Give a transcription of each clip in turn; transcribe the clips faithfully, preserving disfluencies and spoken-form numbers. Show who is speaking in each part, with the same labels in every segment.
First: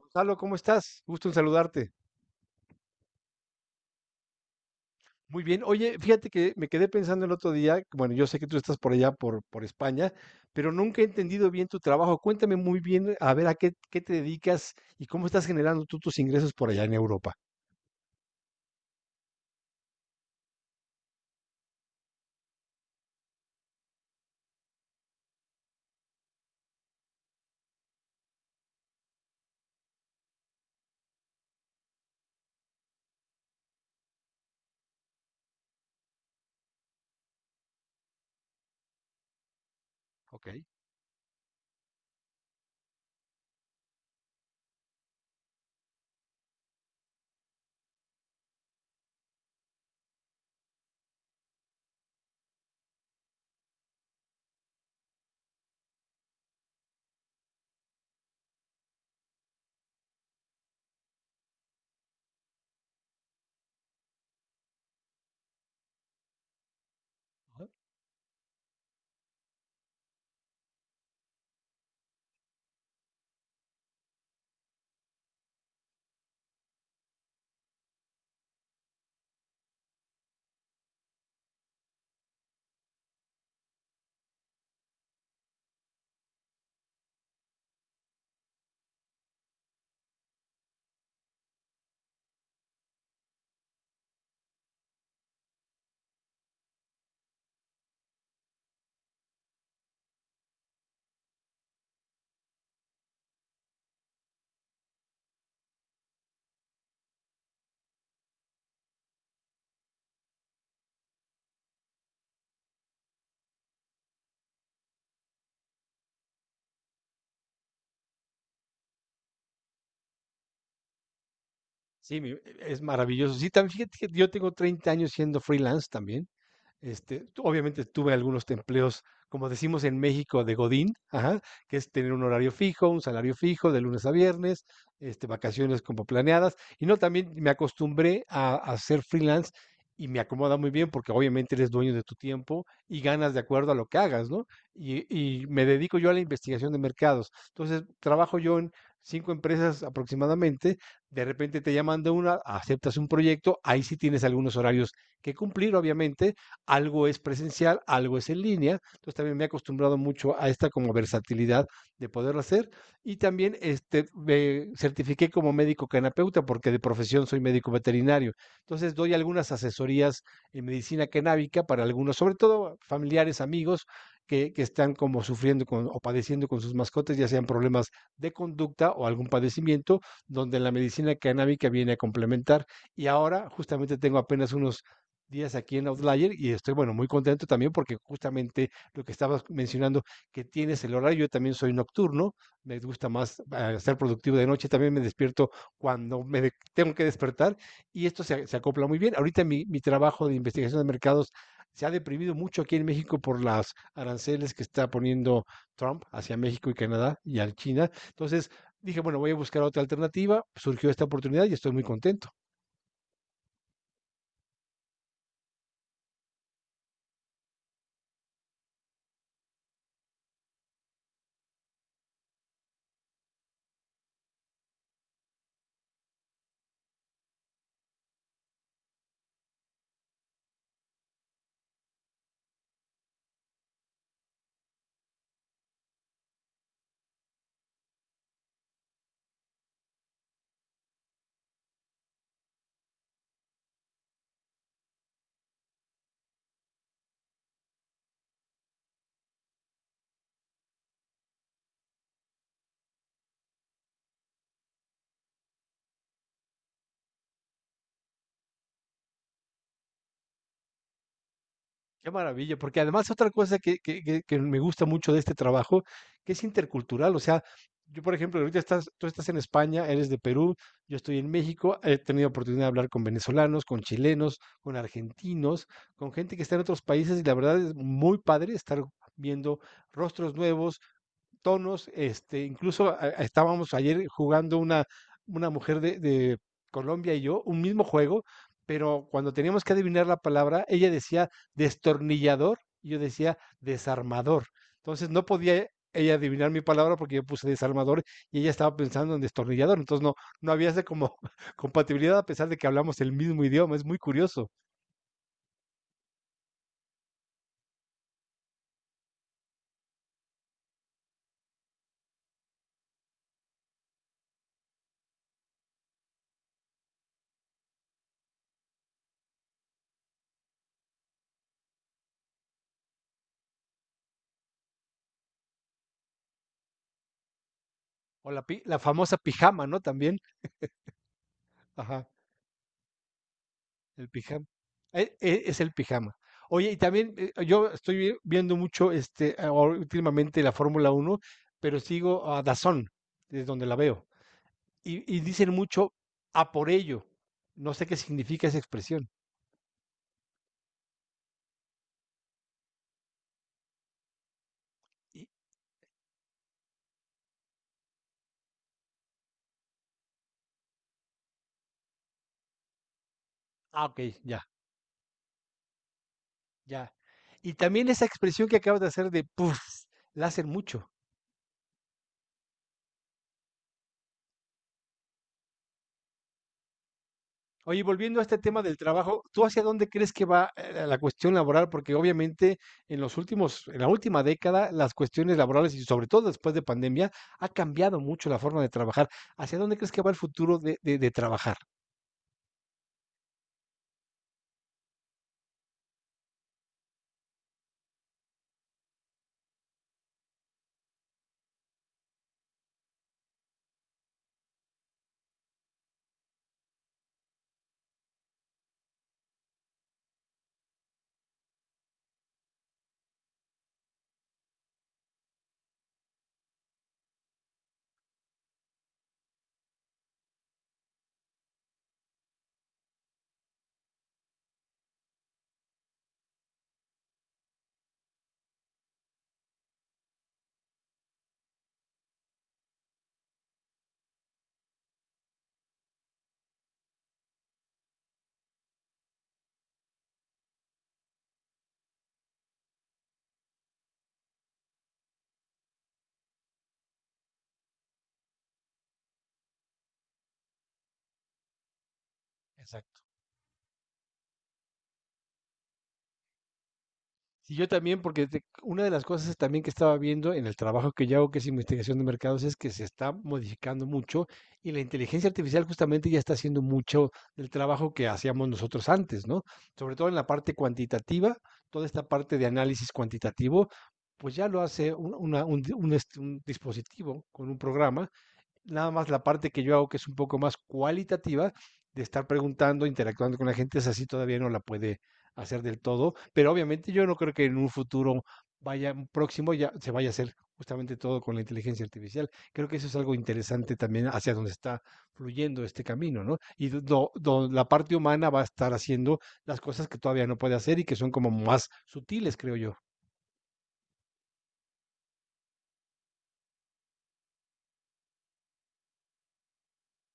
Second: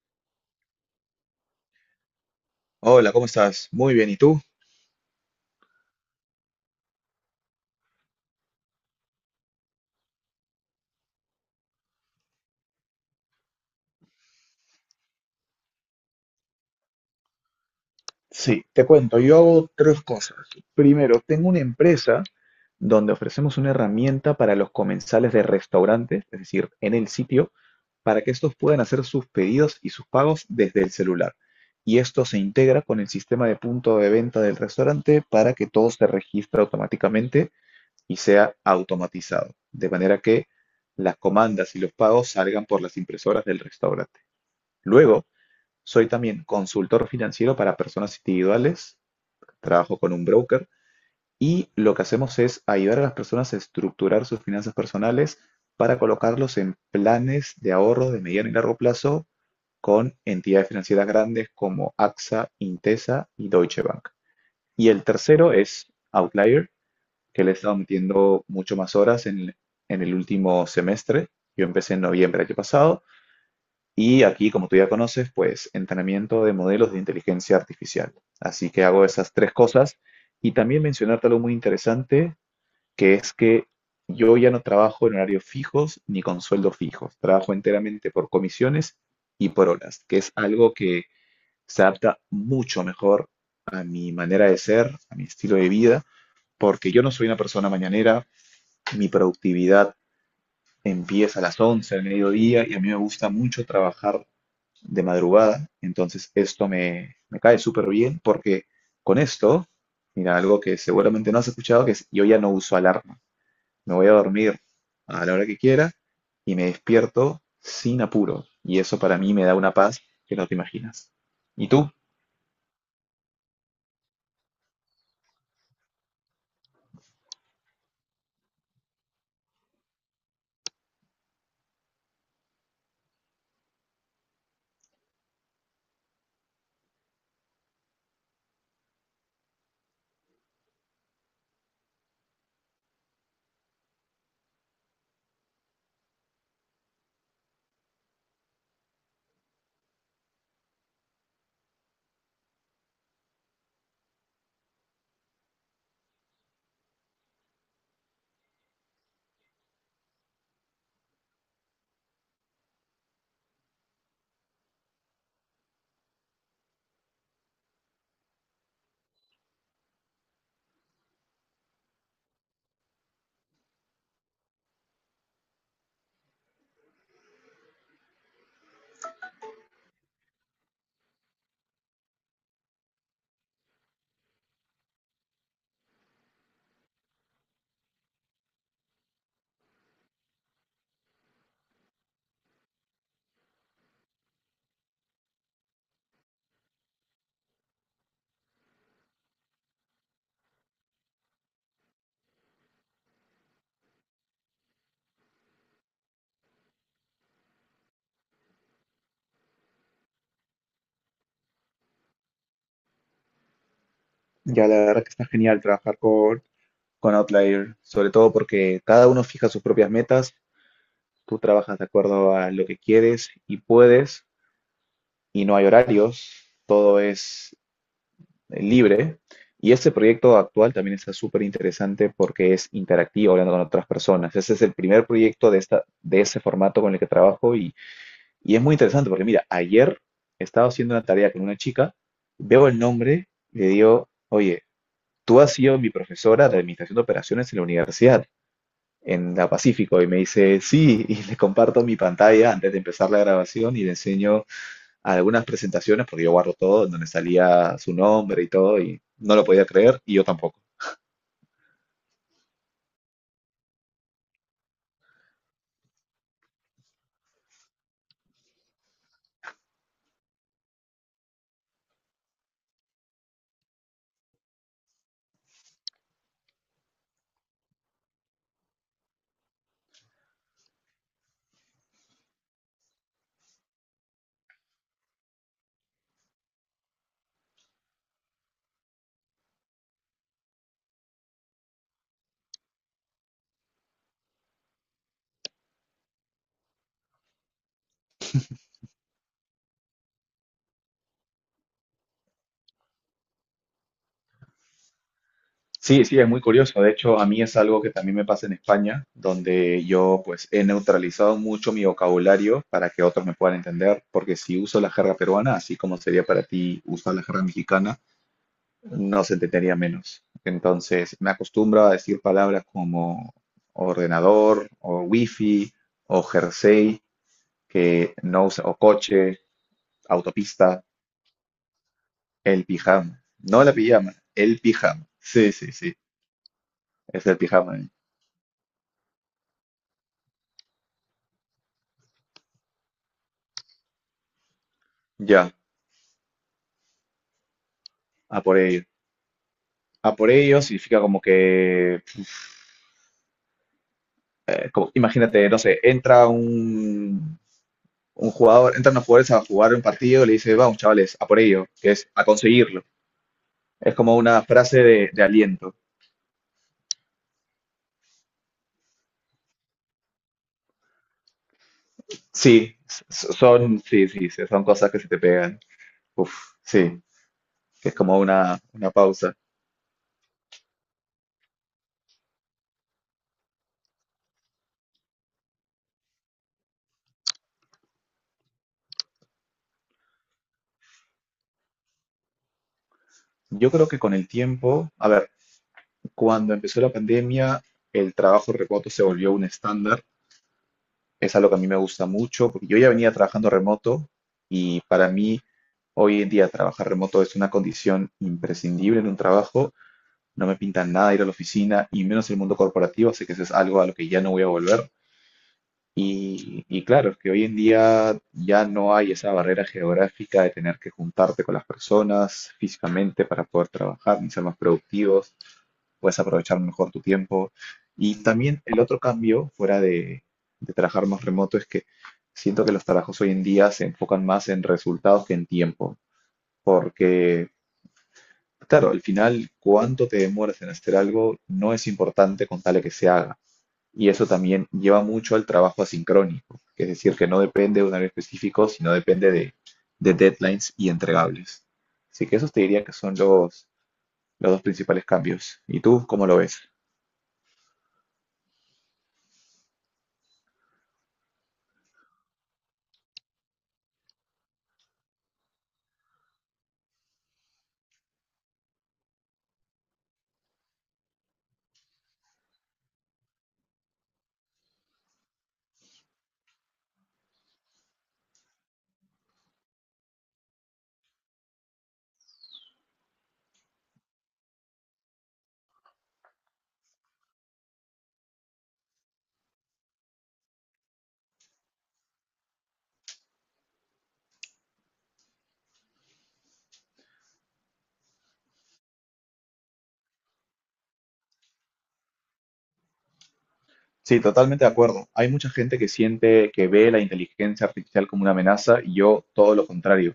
Speaker 1: Gonzalo, ¿cómo estás? Gusto en saludarte.
Speaker 2: Hola, ¿cómo estás? Muy bien, ¿y tú?
Speaker 1: Muy bien. Oye, fíjate que me quedé pensando el otro día, bueno, yo sé que tú estás por allá, por, por España, pero nunca he entendido bien tu trabajo. Cuéntame muy bien, a ver, a qué, qué te dedicas y cómo estás generando tú tus ingresos por allá en Europa.
Speaker 2: Sí, te cuento, yo hago tres cosas. Primero, tengo una empresa donde ofrecemos una herramienta para los comensales de restaurantes, es decir, en el sitio, para que estos puedan hacer sus pedidos y sus pagos desde el celular. Y esto se integra con el sistema de punto de venta del restaurante para que todo se registre automáticamente y sea automatizado, de manera
Speaker 1: Ok.
Speaker 2: que las comandas y los pagos salgan por las impresoras del restaurante. Luego, soy también consultor financiero para personas individuales, trabajo con un broker y lo que hacemos es ayudar a las personas a estructurar sus finanzas personales para colocarlos en planes de ahorro de mediano y largo plazo con entidades financieras grandes como AXA, Intesa y Deutsche Bank. Y el tercero es Outlier, que le he
Speaker 1: Ajá.
Speaker 2: estado metiendo mucho más horas en, en el último semestre. Yo empecé en noviembre del año pasado y aquí, como tú ya conoces, pues entrenamiento de modelos de inteligencia artificial. Así que hago esas tres cosas. Y también mencionarte algo muy interesante, que es que yo ya no trabajo en horarios fijos ni con sueldos fijos. Trabajo enteramente por comisiones y por horas, que es algo que se adapta mucho mejor a mi manera de ser, a mi estilo de vida, porque yo no soy una persona mañanera. Mi productividad empieza a las once del mediodía y a mí me gusta mucho trabajar de madrugada. Entonces esto me, me cae súper bien porque con esto, mira, algo que seguramente no has escuchado, que es yo ya no uso alarma. Me voy a dormir a la hora que quiera y me despierto sin apuro. Y eso para mí me da una paz que no te imaginas. ¿Y tú?
Speaker 1: Sí, mi- es maravilloso. Sí, también fíjate que yo tengo treinta años siendo freelance también. Este, obviamente tuve algunos empleos, como decimos en México, de Godín, ajá, que es tener un horario fijo, un salario fijo de lunes a viernes, este, vacaciones como planeadas. Y no, también me acostumbré a, a ser freelance y me acomoda muy bien porque obviamente eres dueño de tu tiempo y ganas de acuerdo a lo que hagas, ¿no? Y, y me dedico yo a la investigación de mercados. Entonces, trabajo yo en cinco empresas aproximadamente, de repente te llaman de una, aceptas un proyecto, ahí sí tienes algunos horarios que cumplir, obviamente, algo es presencial, algo es en línea. Entonces también me he acostumbrado mucho a esta como versatilidad de poderlo hacer. Y también este, me certifiqué como médico canapeuta porque de profesión soy médico veterinario. Entonces doy algunas asesorías en medicina canábica para algunos, sobre todo familiares, amigos, que, que, están como sufriendo con, o padeciendo con sus mascotas, ya sean problemas de conducta o algún padecimiento, donde la medicina canábica viene a complementar. Y ahora justamente tengo apenas unos días aquí en Outlier y estoy, bueno, muy contento también porque justamente lo que estabas mencionando, que tienes el horario, yo también soy nocturno, me gusta más eh, ser productivo de noche, también me despierto cuando me de- tengo que despertar y esto se, se acopla muy bien. Ahorita mi, mi trabajo de investigación de mercados se ha deprimido mucho aquí en México por las aranceles que está poniendo Trump hacia México y Canadá y a China. Entonces dije, bueno, voy a buscar otra alternativa, surgió esta oportunidad y estoy muy contento.
Speaker 2: Ya la verdad que está genial trabajar con, con Outlier, sobre todo porque cada uno fija sus propias metas, tú trabajas de acuerdo a lo que quieres y puedes, y no hay horarios, todo es eh, libre. Y este proyecto actual también está súper interesante porque es interactivo, hablando con otras personas. Ese es el primer proyecto de, esta, de ese formato con el que trabajo y, y es muy interesante porque, mira, ayer estaba haciendo una tarea con una chica, veo el nombre, le digo, oye, tú has sido mi profesora de Administración de Operaciones en la universidad, en la Pacífico, y me dice, sí, y le comparto mi pantalla antes de empezar la grabación y le enseño algunas presentaciones, porque yo guardo todo, en donde salía su nombre y todo, y no lo podía creer, y yo tampoco.
Speaker 1: Qué maravilla, porque además otra cosa que, que, que- que me gusta mucho de este trabajo, que es intercultural, o sea, yo por ejemplo, ahorita estás, tú estás en España, eres de Perú, yo estoy en México, he tenido oportunidad de hablar con venezolanos, con chilenos, con argentinos, con gente que está en otros países y la verdad es muy padre estar viendo rostros nuevos, tonos, este, incluso a- a- estábamos ayer jugando una, una mujer de, de Colombia y yo, un mismo juego, pero cuando teníamos que adivinar la palabra, ella decía destornillador y yo decía desarmador. Entonces no podía ella adivinar mi palabra porque yo puse desarmador y ella estaba pensando en destornillador. Entonces no, no había esa como compatibilidad a pesar de que hablamos el mismo idioma. Es muy curioso.
Speaker 2: Sí, sí, es muy curioso. De hecho, a mí es algo que también me pasa en España, donde yo pues he neutralizado mucho mi vocabulario para que otros me puedan entender, porque si uso la jerga peruana, así como sería para ti usar la jerga mexicana, no se entendería menos. Entonces, me acostumbro a decir palabras como ordenador o wifi o jersey, que
Speaker 1: O la,
Speaker 2: no
Speaker 1: pi-
Speaker 2: usa, o
Speaker 1: la famosa
Speaker 2: coche,
Speaker 1: pijama, ¿no? También.
Speaker 2: autopista,
Speaker 1: Ajá.
Speaker 2: el pijama. No la
Speaker 1: El
Speaker 2: pijama,
Speaker 1: pijama.
Speaker 2: el pijama.
Speaker 1: Eh, eh,
Speaker 2: Sí,
Speaker 1: Es
Speaker 2: sí,
Speaker 1: el
Speaker 2: sí.
Speaker 1: pijama. Oye, y también
Speaker 2: Es
Speaker 1: eh,
Speaker 2: el
Speaker 1: yo
Speaker 2: pijama, ¿eh?
Speaker 1: estoy vi- viendo mucho este ahora últimamente la Fórmula uno, pero sigo a Dazón, es donde la veo. Y, y dicen
Speaker 2: Ya,
Speaker 1: mucho a por ello. No sé qué
Speaker 2: a
Speaker 1: significa esa
Speaker 2: por ello.
Speaker 1: expresión.
Speaker 2: A por ello significa como que, eh, como-
Speaker 1: Y-
Speaker 2: imagínate, no sé, entra un, un jugador, entran los jugadores a jugar un partido y le dice, vamos, chavales, a por ello, que es a conseguirlo.
Speaker 1: ah,
Speaker 2: Es
Speaker 1: ok,
Speaker 2: como una
Speaker 1: ya,
Speaker 2: frase de, de aliento.
Speaker 1: ya. Y también esa expresión que acabas de hacer de puff, la hacen mucho.
Speaker 2: Sí, s- s- son, sí, sí, sí, son cosas que se te pegan. Uf, sí,
Speaker 1: Oye, y
Speaker 2: que es como
Speaker 1: volviendo a este
Speaker 2: una,
Speaker 1: tema del
Speaker 2: una
Speaker 1: trabajo,
Speaker 2: pausa.
Speaker 1: ¿tú hacia dónde crees que va, eh, la cuestión laboral? Porque obviamente en los últimos, en la última década, las cuestiones laborales y sobre todo después de pandemia, ha cambiado mucho la forma de trabajar. ¿Hacia dónde crees que va el futuro de, de de trabajar?
Speaker 2: Yo creo que con el tiempo, a ver, cuando empezó la pandemia, el trabajo remoto se volvió un estándar. Es algo que a mí me gusta mucho, porque yo ya venía trabajando remoto y para mí hoy en día trabajar remoto es una condición imprescindible en un trabajo. No me pinta nada ir a la oficina y menos el mundo corporativo, así que eso es algo a lo que ya no voy a volver. Y, y claro, es que hoy en día ya no hay esa barrera geográfica de tener que juntarte con las personas físicamente para poder trabajar ni ser más productivos, puedes aprovechar mejor tu tiempo. Y también el otro cambio, fuera de, de trabajar más remoto, es que siento que los trabajos hoy en día se enfocan más en resultados que en tiempo, porque, claro, al final, cuánto te demoras en hacer algo no es importante con tal de que se haga. Y eso también lleva mucho al trabajo asincrónico, que es decir, que no depende de un área específico, sino depende de, de deadlines y entregables. Así que esos te diría que
Speaker 1: Exacto.
Speaker 2: son los, los dos principales cambios. ¿Y tú cómo lo ves?
Speaker 1: Sí, yo también, porque te- una de las cosas también que estaba viendo en el trabajo que yo hago, que es investigación de mercados, es que se está modificando mucho y la inteligencia artificial justamente ya está haciendo mucho del trabajo que hacíamos nosotros antes, ¿no? Sobre todo en la parte cuantitativa, toda esta parte de análisis cuantitativo, pues ya lo hace un, una- un di- un este- un dispositivo con un programa. Nada más la parte que yo hago, que es un poco más cualitativa, de estar preguntando, interactuando con la gente, es así todavía no la puede hacer del todo, pero obviamente yo no creo que en un futuro vaya próximo ya se vaya a hacer justamente todo con la inteligencia artificial. Creo que eso es algo interesante también hacia donde está fluyendo este camino, ¿no? Y do- do- la parte humana va a estar haciendo las cosas que todavía no puede hacer y que son como más sutiles, creo yo.
Speaker 2: Sí, totalmente de acuerdo. Hay mucha gente que siente que ve la inteligencia artificial como una amenaza y yo todo lo contrario.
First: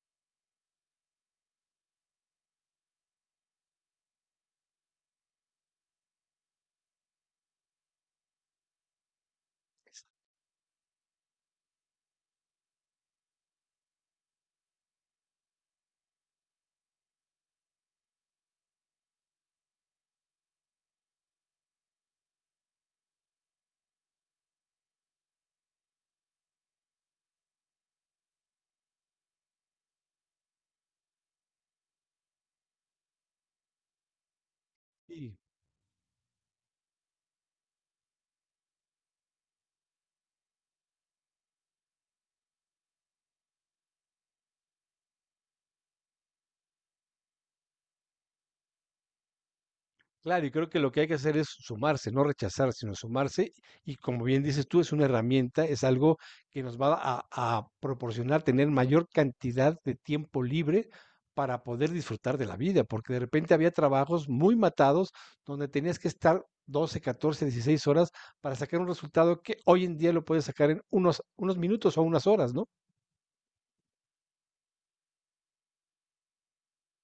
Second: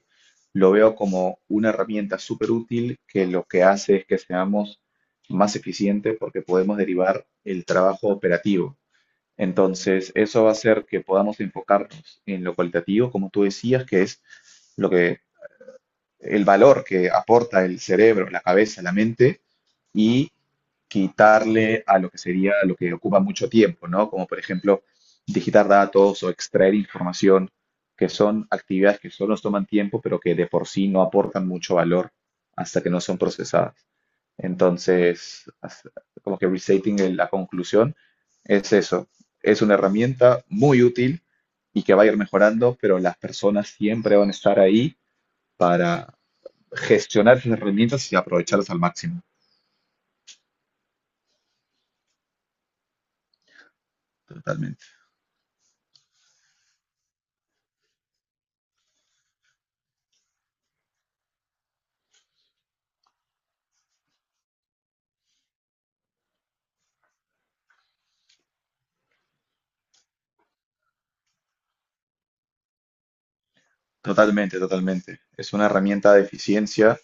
Speaker 2: Lo veo como una herramienta súper útil que lo que hace es que seamos más eficientes porque podemos derivar el trabajo operativo. Entonces, eso va a hacer que podamos enfocarnos en lo cualitativo, como tú decías, que es lo que el valor que aporta el cerebro, la cabeza, la mente y quitarle a lo que sería lo que ocupa mucho tiempo, ¿no? Como por ejemplo digitar datos o extraer información, que son actividades que solo nos toman tiempo, pero que de por sí no aportan mucho valor hasta que no son procesadas.
Speaker 1: Sí.
Speaker 2: Entonces, as- como que restating el- la conclusión es eso, es una herramienta muy útil y que va a ir mejorando, pero las personas siempre van a estar ahí para gestionar esas herramientas y aprovecharlas al máximo.
Speaker 1: Claro, y creo que lo que hay que hacer es sumarse, no rechazar, sino sumarse. Y como bien dices tú,
Speaker 2: Totalmente,
Speaker 1: es una herramienta, es algo que nos va a, a proporcionar tener mayor cantidad de tiempo libre para poder disfrutar de la vida, porque de repente había trabajos muy matados donde tenías que estar doce, catorce, dieciséis horas para sacar un resultado que hoy en día lo puedes sacar en unos, unos minutos o unas horas, ¿no?
Speaker 2: totalmente, totalmente. Es una herramienta de eficiencia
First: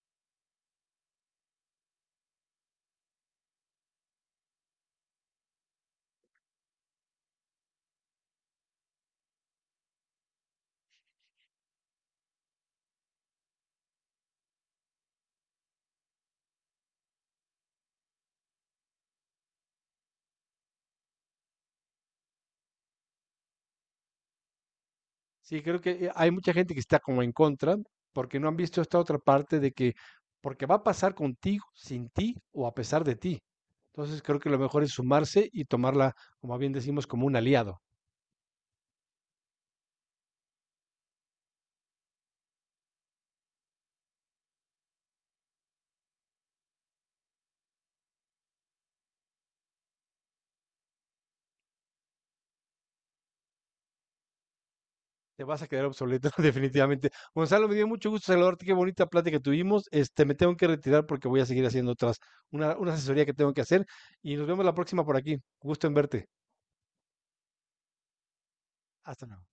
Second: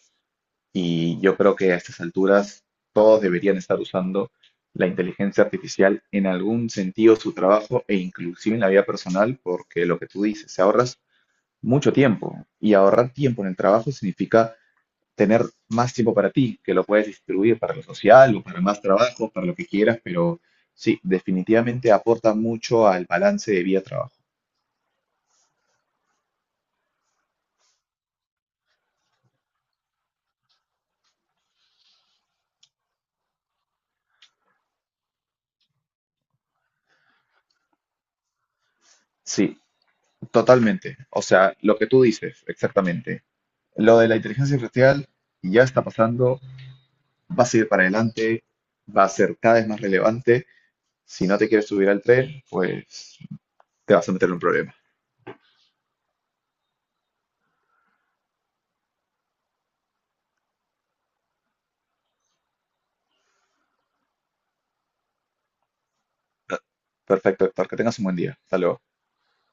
Speaker 2: y yo creo que a estas alturas todos deberían estar usando la inteligencia artificial en algún sentido, su trabajo e inclusive en la vida personal, porque lo que tú dices, se ahorras mucho tiempo y ahorrar tiempo en el trabajo significa tener más tiempo para ti, que lo puedes distribuir para lo social o para más trabajo, para lo que quieras, pero sí, definitivamente aporta mucho al balance de vida-trabajo.
Speaker 1: Sí, creo que eh, hay mucha gente que está como en contra porque no han visto esta otra parte de que porque va a pasar contigo, sin ti o a pesar de ti. Entonces creo que lo mejor es sumarse y tomarla, como bien decimos, como un aliado.
Speaker 2: Sí, totalmente. O sea, lo que tú dices, exactamente. Lo de la inteligencia artificial ya está pasando, va a seguir para adelante, va a ser cada vez más relevante. Si no te quieres subir al tren, pues te vas a meter en un problema.
Speaker 1: Te vas a quedar obsoleto definitivamente. Gonzalo, me dio mucho gusto saludarte, qué bonita plática tuvimos. Este, me tengo que retirar porque voy a seguir haciendo otras, una, una asesoría que tengo que hacer y nos vemos la próxima por aquí. Gusto en verte.
Speaker 2: Perfecto, Héctor, que tengas un buen día. Hasta luego.
Speaker 1: Hasta luego.